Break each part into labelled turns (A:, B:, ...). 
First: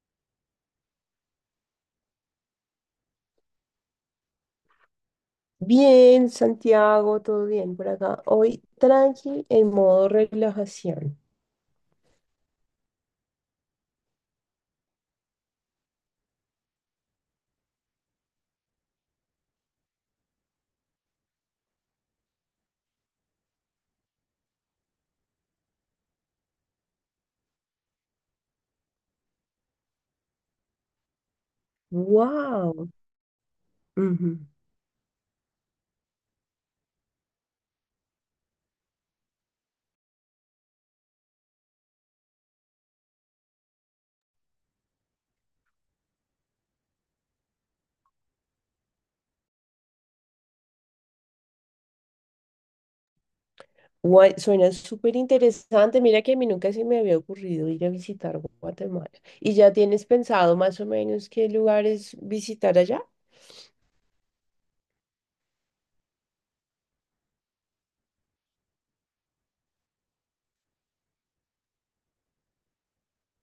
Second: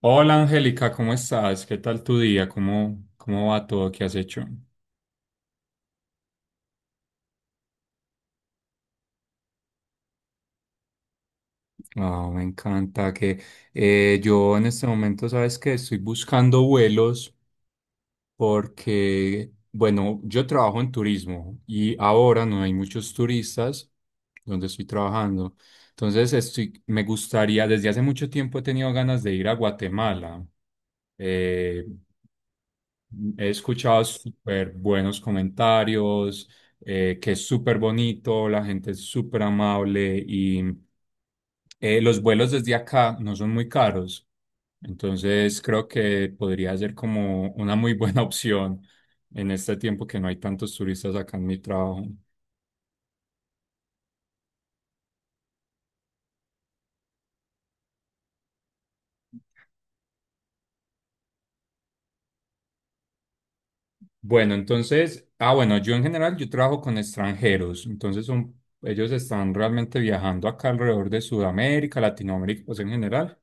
A: Hola Angélica, ¿cómo estás? ¿Qué tal tu día? ¿Cómo va todo? ¿Qué has hecho?
B: Bien, Santiago, todo bien por acá. Hoy tranqui en modo relajación.
A: Ah, me encanta que yo en este momento, sabes que estoy buscando vuelos porque, bueno, yo trabajo en turismo y ahora no hay muchos turistas donde estoy trabajando. Entonces, estoy, me gustaría, desde hace mucho tiempo he tenido ganas de ir a Guatemala. Eh,
B: ¡Wow!
A: He escuchado súper buenos comentarios, que es súper bonito, la gente es súper amable y los vuelos desde acá no son muy caros. Entonces creo que podría ser como una muy buena opción en este tiempo que no hay tantos turistas acá en mi trabajo.
B: Guay, suena súper interesante. Mira que a mí nunca se me había ocurrido ir a visitar Guatemala. ¿Y ya tienes pensado más o menos qué lugares visitar allá?
A: Bueno, entonces, ah, bueno, yo en general yo trabajo con extranjeros, entonces son, ellos están realmente viajando acá alrededor de Sudamérica, Latinoamérica, pues en general.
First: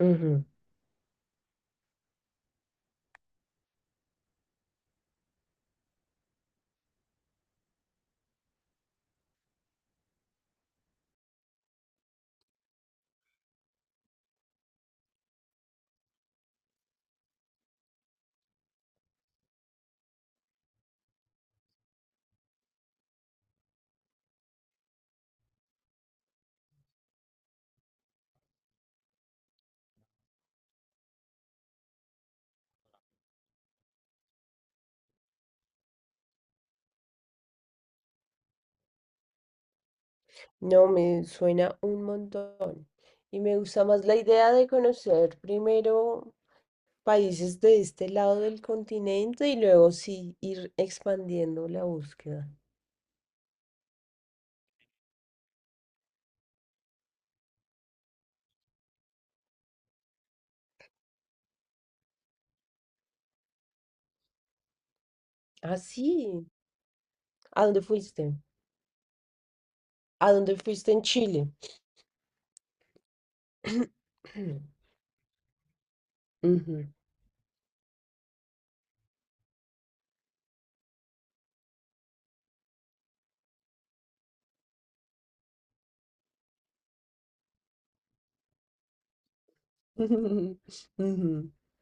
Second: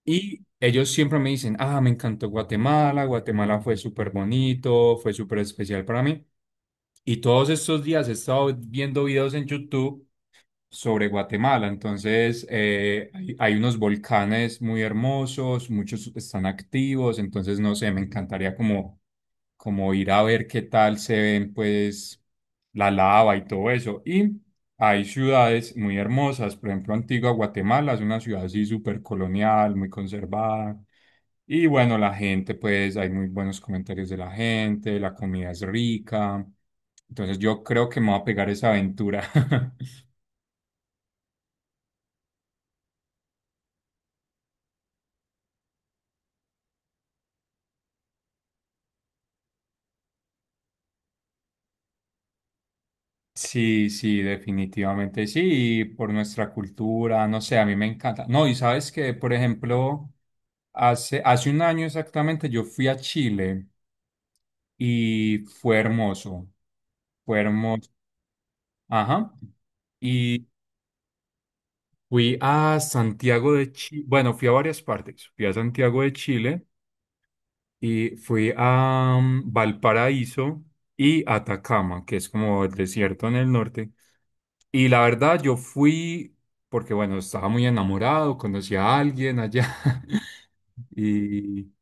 B: Ujú.
A: Y ellos siempre me dicen, ah, me encantó Guatemala, Guatemala fue súper bonito, fue súper especial para mí. Y todos estos días he estado viendo videos en YouTube sobre Guatemala. Entonces, hay unos volcanes muy hermosos, muchos están activos, entonces, no sé, me encantaría como, como ir a ver qué tal se ven, pues, la lava y todo eso. Y hay ciudades muy hermosas, por ejemplo, Antigua Guatemala es una ciudad así súper colonial, muy conservada. Y bueno, la gente, pues hay muy buenos comentarios de la gente, la comida es rica. Entonces yo creo que me voy a pegar esa aventura.
B: No, me suena un montón. Y me gusta más la idea de conocer primero países de este lado del continente y luego sí ir expandiendo la búsqueda.
A: Sí, sí, definitivamente sí, y por nuestra cultura, no sé, a mí me encanta. No, y sabes que, por ejemplo, hace un año exactamente yo fui a Chile y
B: Ah, sí.
A: fue
B: ¿A dónde
A: hermoso,
B: fuiste?
A: ajá,
B: ¿A
A: y
B: dónde fuiste en Chile?
A: fui a Santiago de Chile, bueno, fui a varias partes, fui a Santiago de Chile
B: Ujú.
A: y fui a Valparaíso y Atacama, que es como el desierto en el norte. Y la verdad, yo fui porque, bueno, estaba muy enamorado, conocí a alguien allá
B: Ujú.
A: y,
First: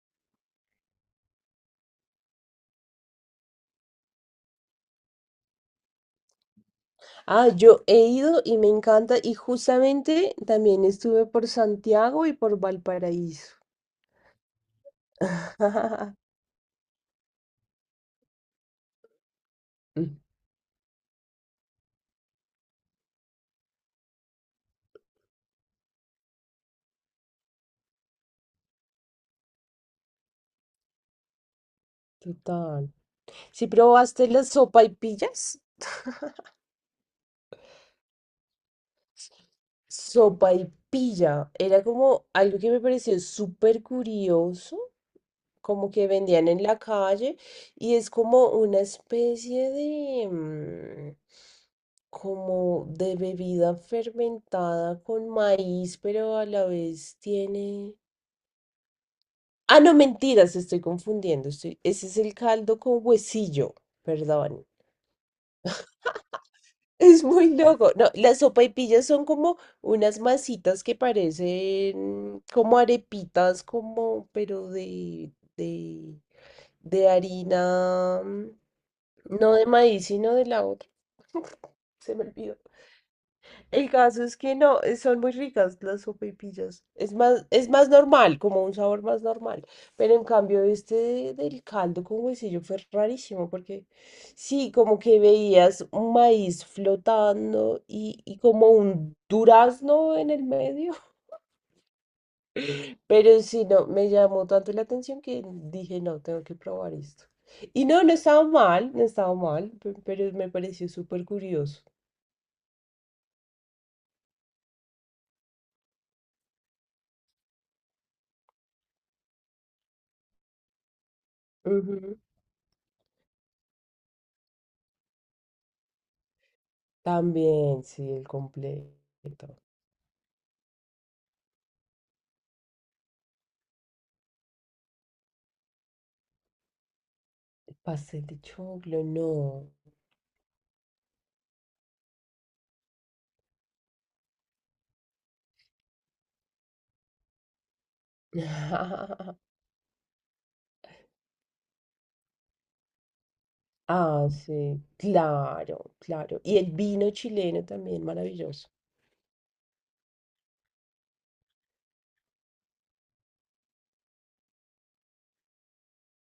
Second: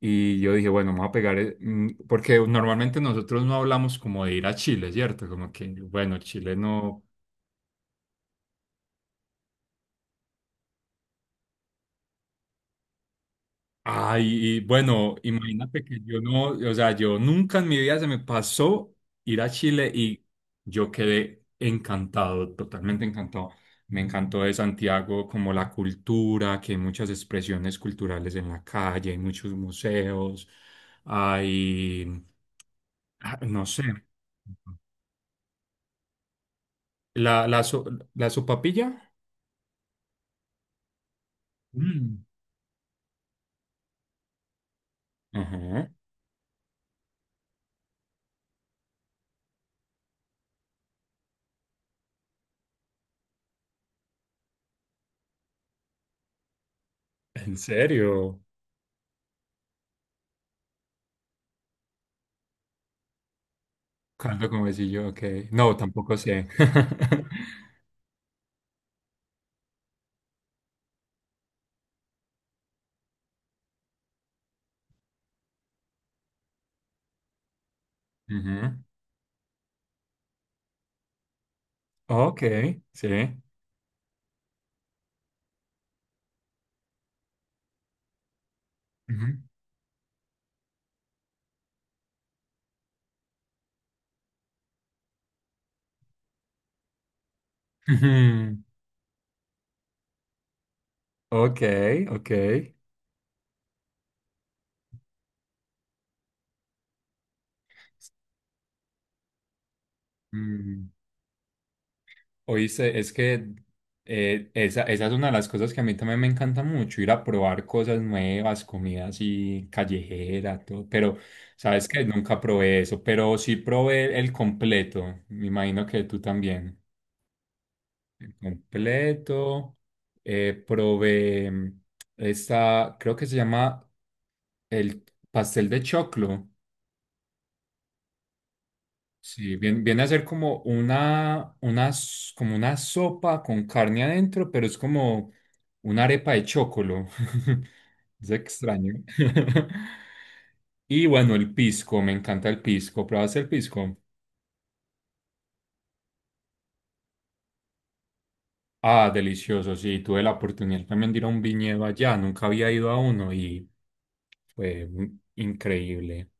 A: y yo dije, bueno, me voy a pegar, porque normalmente nosotros no hablamos como de ir a Chile, ¿cierto? Como que, bueno, Chile no.
B: Ah, yo he ido y me encanta y justamente también estuve por Santiago y por Valparaíso.
A: Ay, y bueno, imagínate que yo no, o sea, yo nunca en mi vida se me pasó ir a Chile
B: Mm.
A: y yo quedé encantado, totalmente encantado. Me encantó de Santiago como la cultura, que hay muchas expresiones culturales en la calle, hay muchos museos, hay,
B: Total.
A: ah, no
B: ¿Si
A: sé,
B: probaste las sopaipillas?
A: la, la, so- la sopapilla.
B: Sopaipilla era como
A: Mm.
B: algo que me pareció súper curioso,
A: Ajá.
B: como que vendían en la calle y es como una especie de, como de bebida fermentada con maíz, pero a la vez
A: ¿En
B: tiene...
A: serio?
B: Ah, no, mentiras, estoy confundiendo. Estoy... Ese es el caldo con huesillo,
A: Caldo como
B: perdón.
A: decía yo, ok. No, tampoco sé.
B: Es muy loco. No, las sopaipillas son como unas masitas que parecen como arepitas, como, pero de, de harina,
A: Ujú.
B: no de maíz, sino de la otra. Se me
A: Ok,
B: olvidó.
A: sí.
B: El caso es que no, son muy ricas las sopaipillas. Es más normal, como un sabor más
A: Ujú.
B: normal. Pero en cambio, del caldo con huesillo fue rarísimo, porque sí, como que veías un maíz flotando y
A: Ujú.
B: como un durazno en el medio.
A: Ok, ok.
B: Pero sí, no, me llamó tanto la atención que dije, no, tengo que probar esto. Y no, no estaba mal, no estaba mal, pero me pareció
A: Mm.
B: súper curioso.
A: Oíste, es que esa es una de las cosas que a mí también me encanta mucho, ir a probar cosas nuevas, comida así callejera, todo. Pero, ¿sabes que Nunca probé eso, pero sí probé el completo. Me imagino que tú también.
B: También, sí, el
A: El
B: completo.
A: completo. Probé esta, creo que se llama el pastel de choclo.
B: Pastel de choclo, no.
A: Sí, viene a ser como como una sopa con carne adentro, pero es como una arepa de chocolo. Es extraño. Y bueno, el pisco, me encanta el pisco. ¿Pruebas el pisco?
B: Ah, sí, claro, claro. Y el vino chileno también, maravilloso.
A: Ah, delicioso, sí. Tuve la oportunidad también de ir a un viñedo allá. Nunca había ido a uno y fue increíble.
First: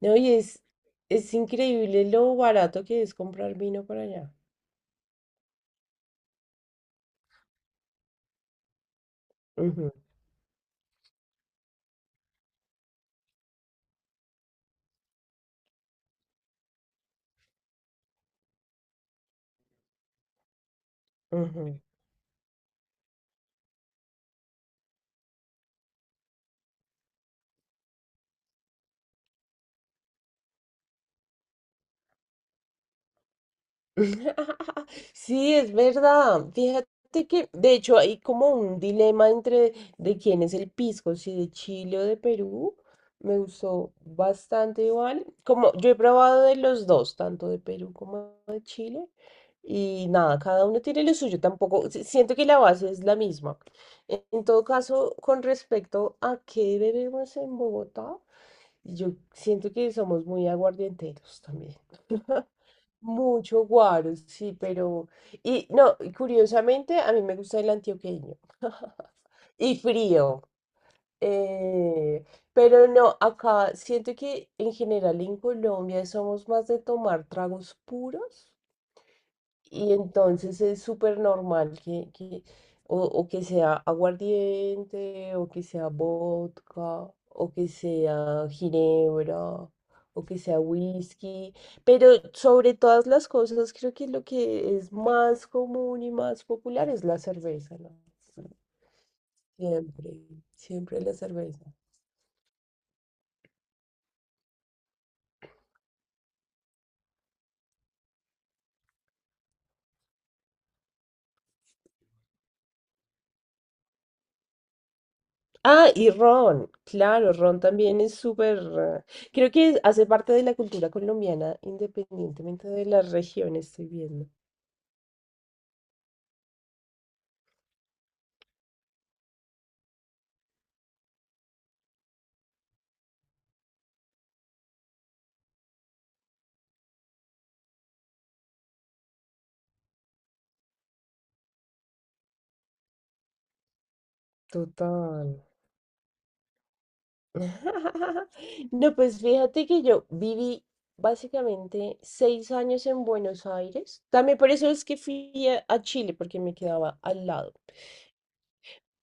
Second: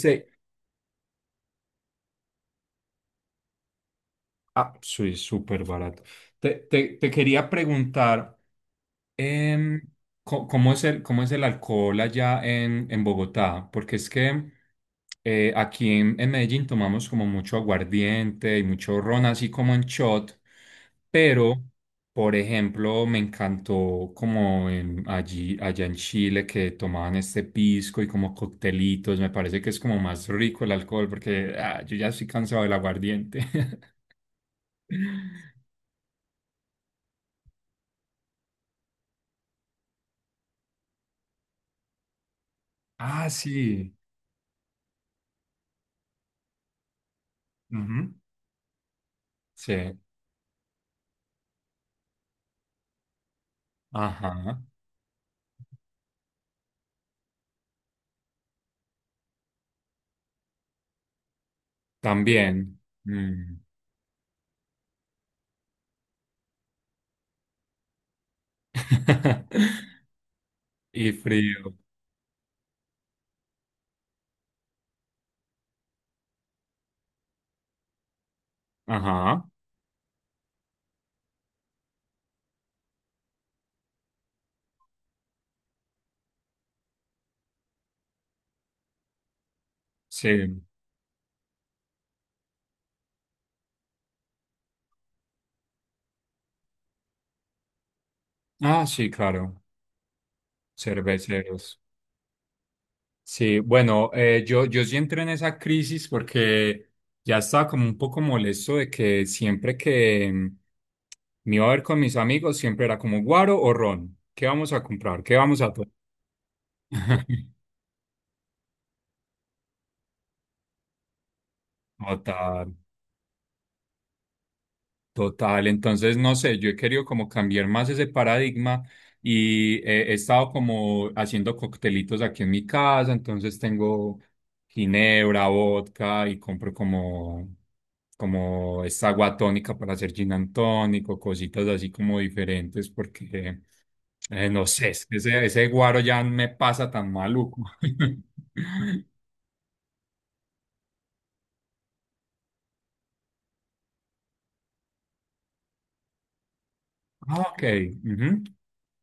B: No, es increíble lo barato que es comprar vino por allá.
A: ah, soy súper barato. Te quería preguntar. Em,
B: Ujú,
A: ¿Cómo es cómo es el alcohol en Bogotá? Porque es que aquí en Medellín tomamos como mucho aguardiente y mucho ron, así como en shot, pero,
B: ujú.
A: por ejemplo, me encantó como allá en Chile que tomaban este pisco y como coctelitos, me parece que es como más rico el alcohol porque ah, yo ya estoy cansado del aguardiente.
B: Sí, es verdad. Fíjate que, de hecho, hay como un dilema entre de quién es el pisco, si de Chile o de Perú.
A: Ah,
B: Me
A: sí.
B: gustó bastante igual. Como yo he probado de los dos, tanto de Perú
A: Ujú.
B: como de Chile.
A: Sí.
B: Y nada, cada uno tiene lo suyo. Tampoco, siento que la base es la misma. En
A: Ajá.
B: todo caso, con respecto a qué bebemos en Bogotá, yo siento que somos muy aguardienteros también.
A: También. Mm.
B: Mucho guaro, sí, pero... Y no, y curiosamente a mí me gusta el antioqueño. Y frío.
A: Y frío.
B: eh, pero no, acá siento que en general en Colombia somos más de tomar tragos puros.
A: Ajá.
B: Y entonces es súper normal que o que sea aguardiente, o que sea vodka, o que sea ginebra, o que sea
A: Sí.
B: whisky. Pero sobre todas las cosas, creo que lo que es más común y más popular es la cerveza, ¿no?
A: Ah, sí, claro.
B: Siempre, siempre la cerveza.
A: Cerveceros. Sí, bueno, yo sí entré en esa crisis porque ya estaba como un poco molesto de que siempre que me iba a ver con mis amigos, siempre era como guaro o ron. ¿Qué vamos a comprar? ¿Qué vamos a tomar?
B: Ah, y Ron, claro, Ron también es súper... Creo que hace parte de la cultura colombiana, independientemente
A: Total.
B: de la región, estoy viendo.
A: Total, entonces no sé, yo he querido como cambiar más ese paradigma y he estado como haciendo coctelitos aquí en mi casa, entonces tengo ginebra, vodka y compro como esta agua tónica para hacer gin and tonic o cositas así como diferentes porque no sé, es que
B: Total.
A: ese guaro ya me pasa tan maluco.
B: No, pues fíjate que yo viví básicamente 6 años en Buenos Aires. También por eso es que fui a Chile, porque me quedaba al
A: Ah,
B: lado.
A: ok, ujú.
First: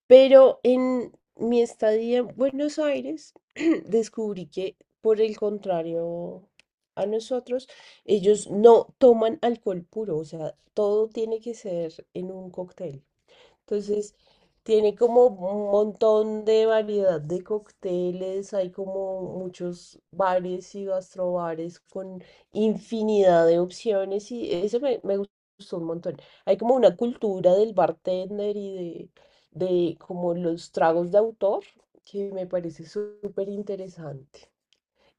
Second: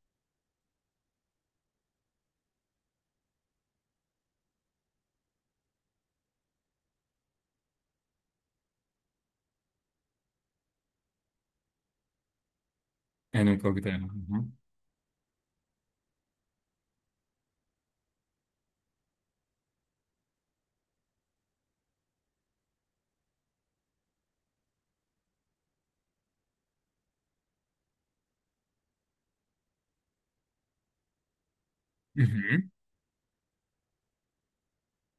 B: Pero en mi estadía en Buenos Aires descubrí que, por el contrario a nosotros, ellos no toman alcohol puro, o sea, todo tiene que ser en un cóctel.
A: En un cóctel.
B: Entonces,
A: Ujú,
B: tiene como un montón de variedad de cócteles, hay como muchos bares y gastrobares con infinidad de opciones y eso me gustó un montón. Hay como una cultura del bartender y de como los tragos de autor que me
A: ujú,
B: parece súper interesante.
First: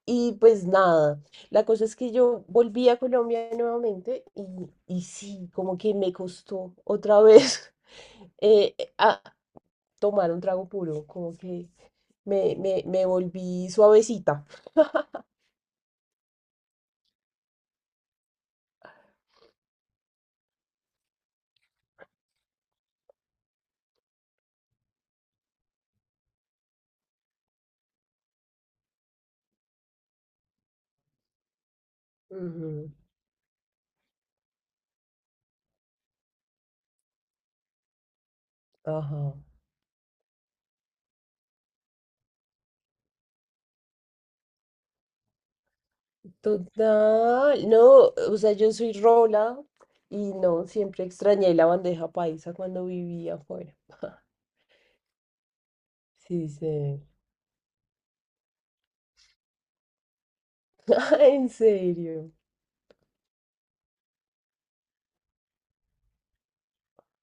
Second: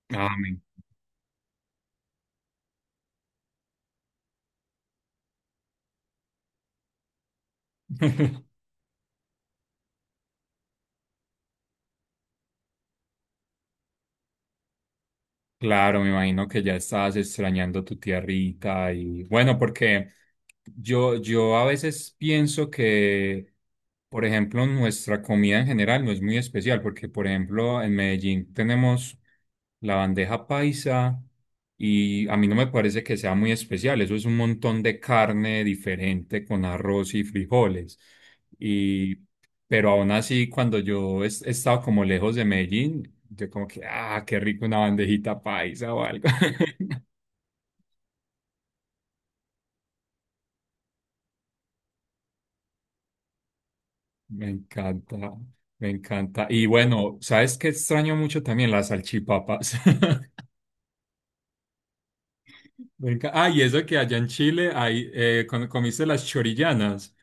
B: Y
A: amén.
B: pues nada, la cosa es que yo volví a Colombia nuevamente y sí, como que me costó otra vez a tomar un trago puro, como que me volví suavecita.
A: Claro, me imagino que ya estabas extrañando tu tierrita y bueno, porque yo a veces pienso que, por ejemplo, nuestra comida en general no es muy especial, porque, por ejemplo, en Medellín tenemos la bandeja paisa y a mí no me
B: Ujú,
A: parece que sea muy especial, eso es un montón de carne diferente con arroz y frijoles. Y,
B: Ajá.
A: pero aún así, cuando yo he estado como lejos de Medellín, yo como que, ah, qué rico una bandejita paisa o algo.
B: Total, no, o sea, yo soy rola y no, siempre extrañé la bandeja paisa cuando vivía afuera.
A: Me encanta, me encanta.
B: Sí,
A: Y
B: sí.
A: bueno, ¿sabes qué extraño mucho también? Las salchipapas.
B: En serio.
A: Ah, y eso que allá en Chile hay, ¿comiste las chorillanas?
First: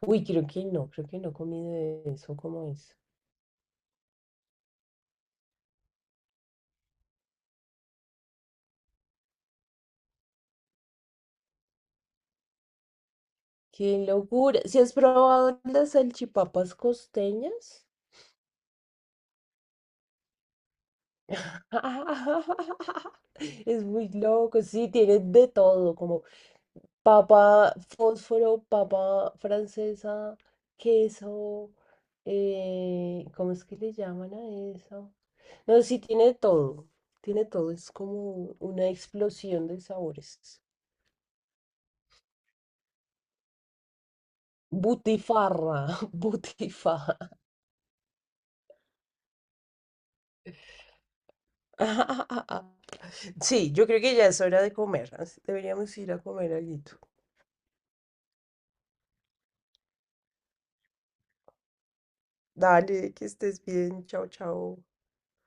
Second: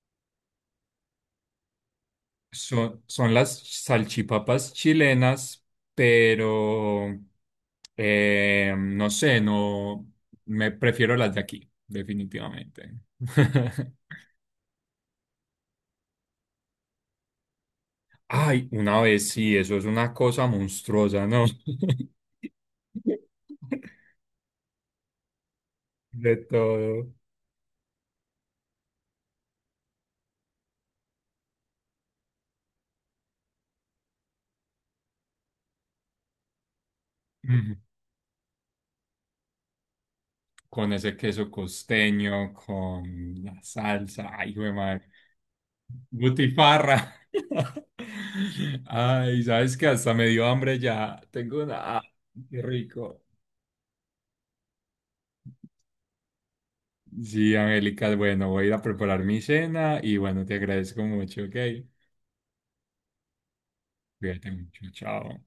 B: Uy, creo que no he comido de eso, ¿cómo es?
A: Son, son las salchipapas chilenas, pero no me prefiero las de aquí, definitivamente.
B: ¡Qué locura! ¿Si has probado las salchipapas costeñas?
A: Ay, una vez sí, eso es una cosa monstruosa, ¿no?
B: Es muy loco, sí, tiene de todo, como
A: De todo.
B: papa fósforo, papa francesa, queso, ¿cómo es que le llaman a eso? No, sí, tiene todo,
A: Mm.
B: es como una explosión de sabores.
A: Con ese queso costeño, con la salsa, ay, güey,
B: Butifarra,
A: butifarra.
B: butifarra.
A: Ay, sabes que hasta me dio hambre ya. Tengo una. Ah, qué rico.
B: Sí, yo creo que ya es hora de comer. Deberíamos ir a comer algo.
A: Sí, Angélica, bueno, voy a ir a preparar mi cena y bueno, te agradezco mucho, ok.
B: Dale, que estés bien. Chao,
A: Cuídate mucho,
B: chao.
A: chao.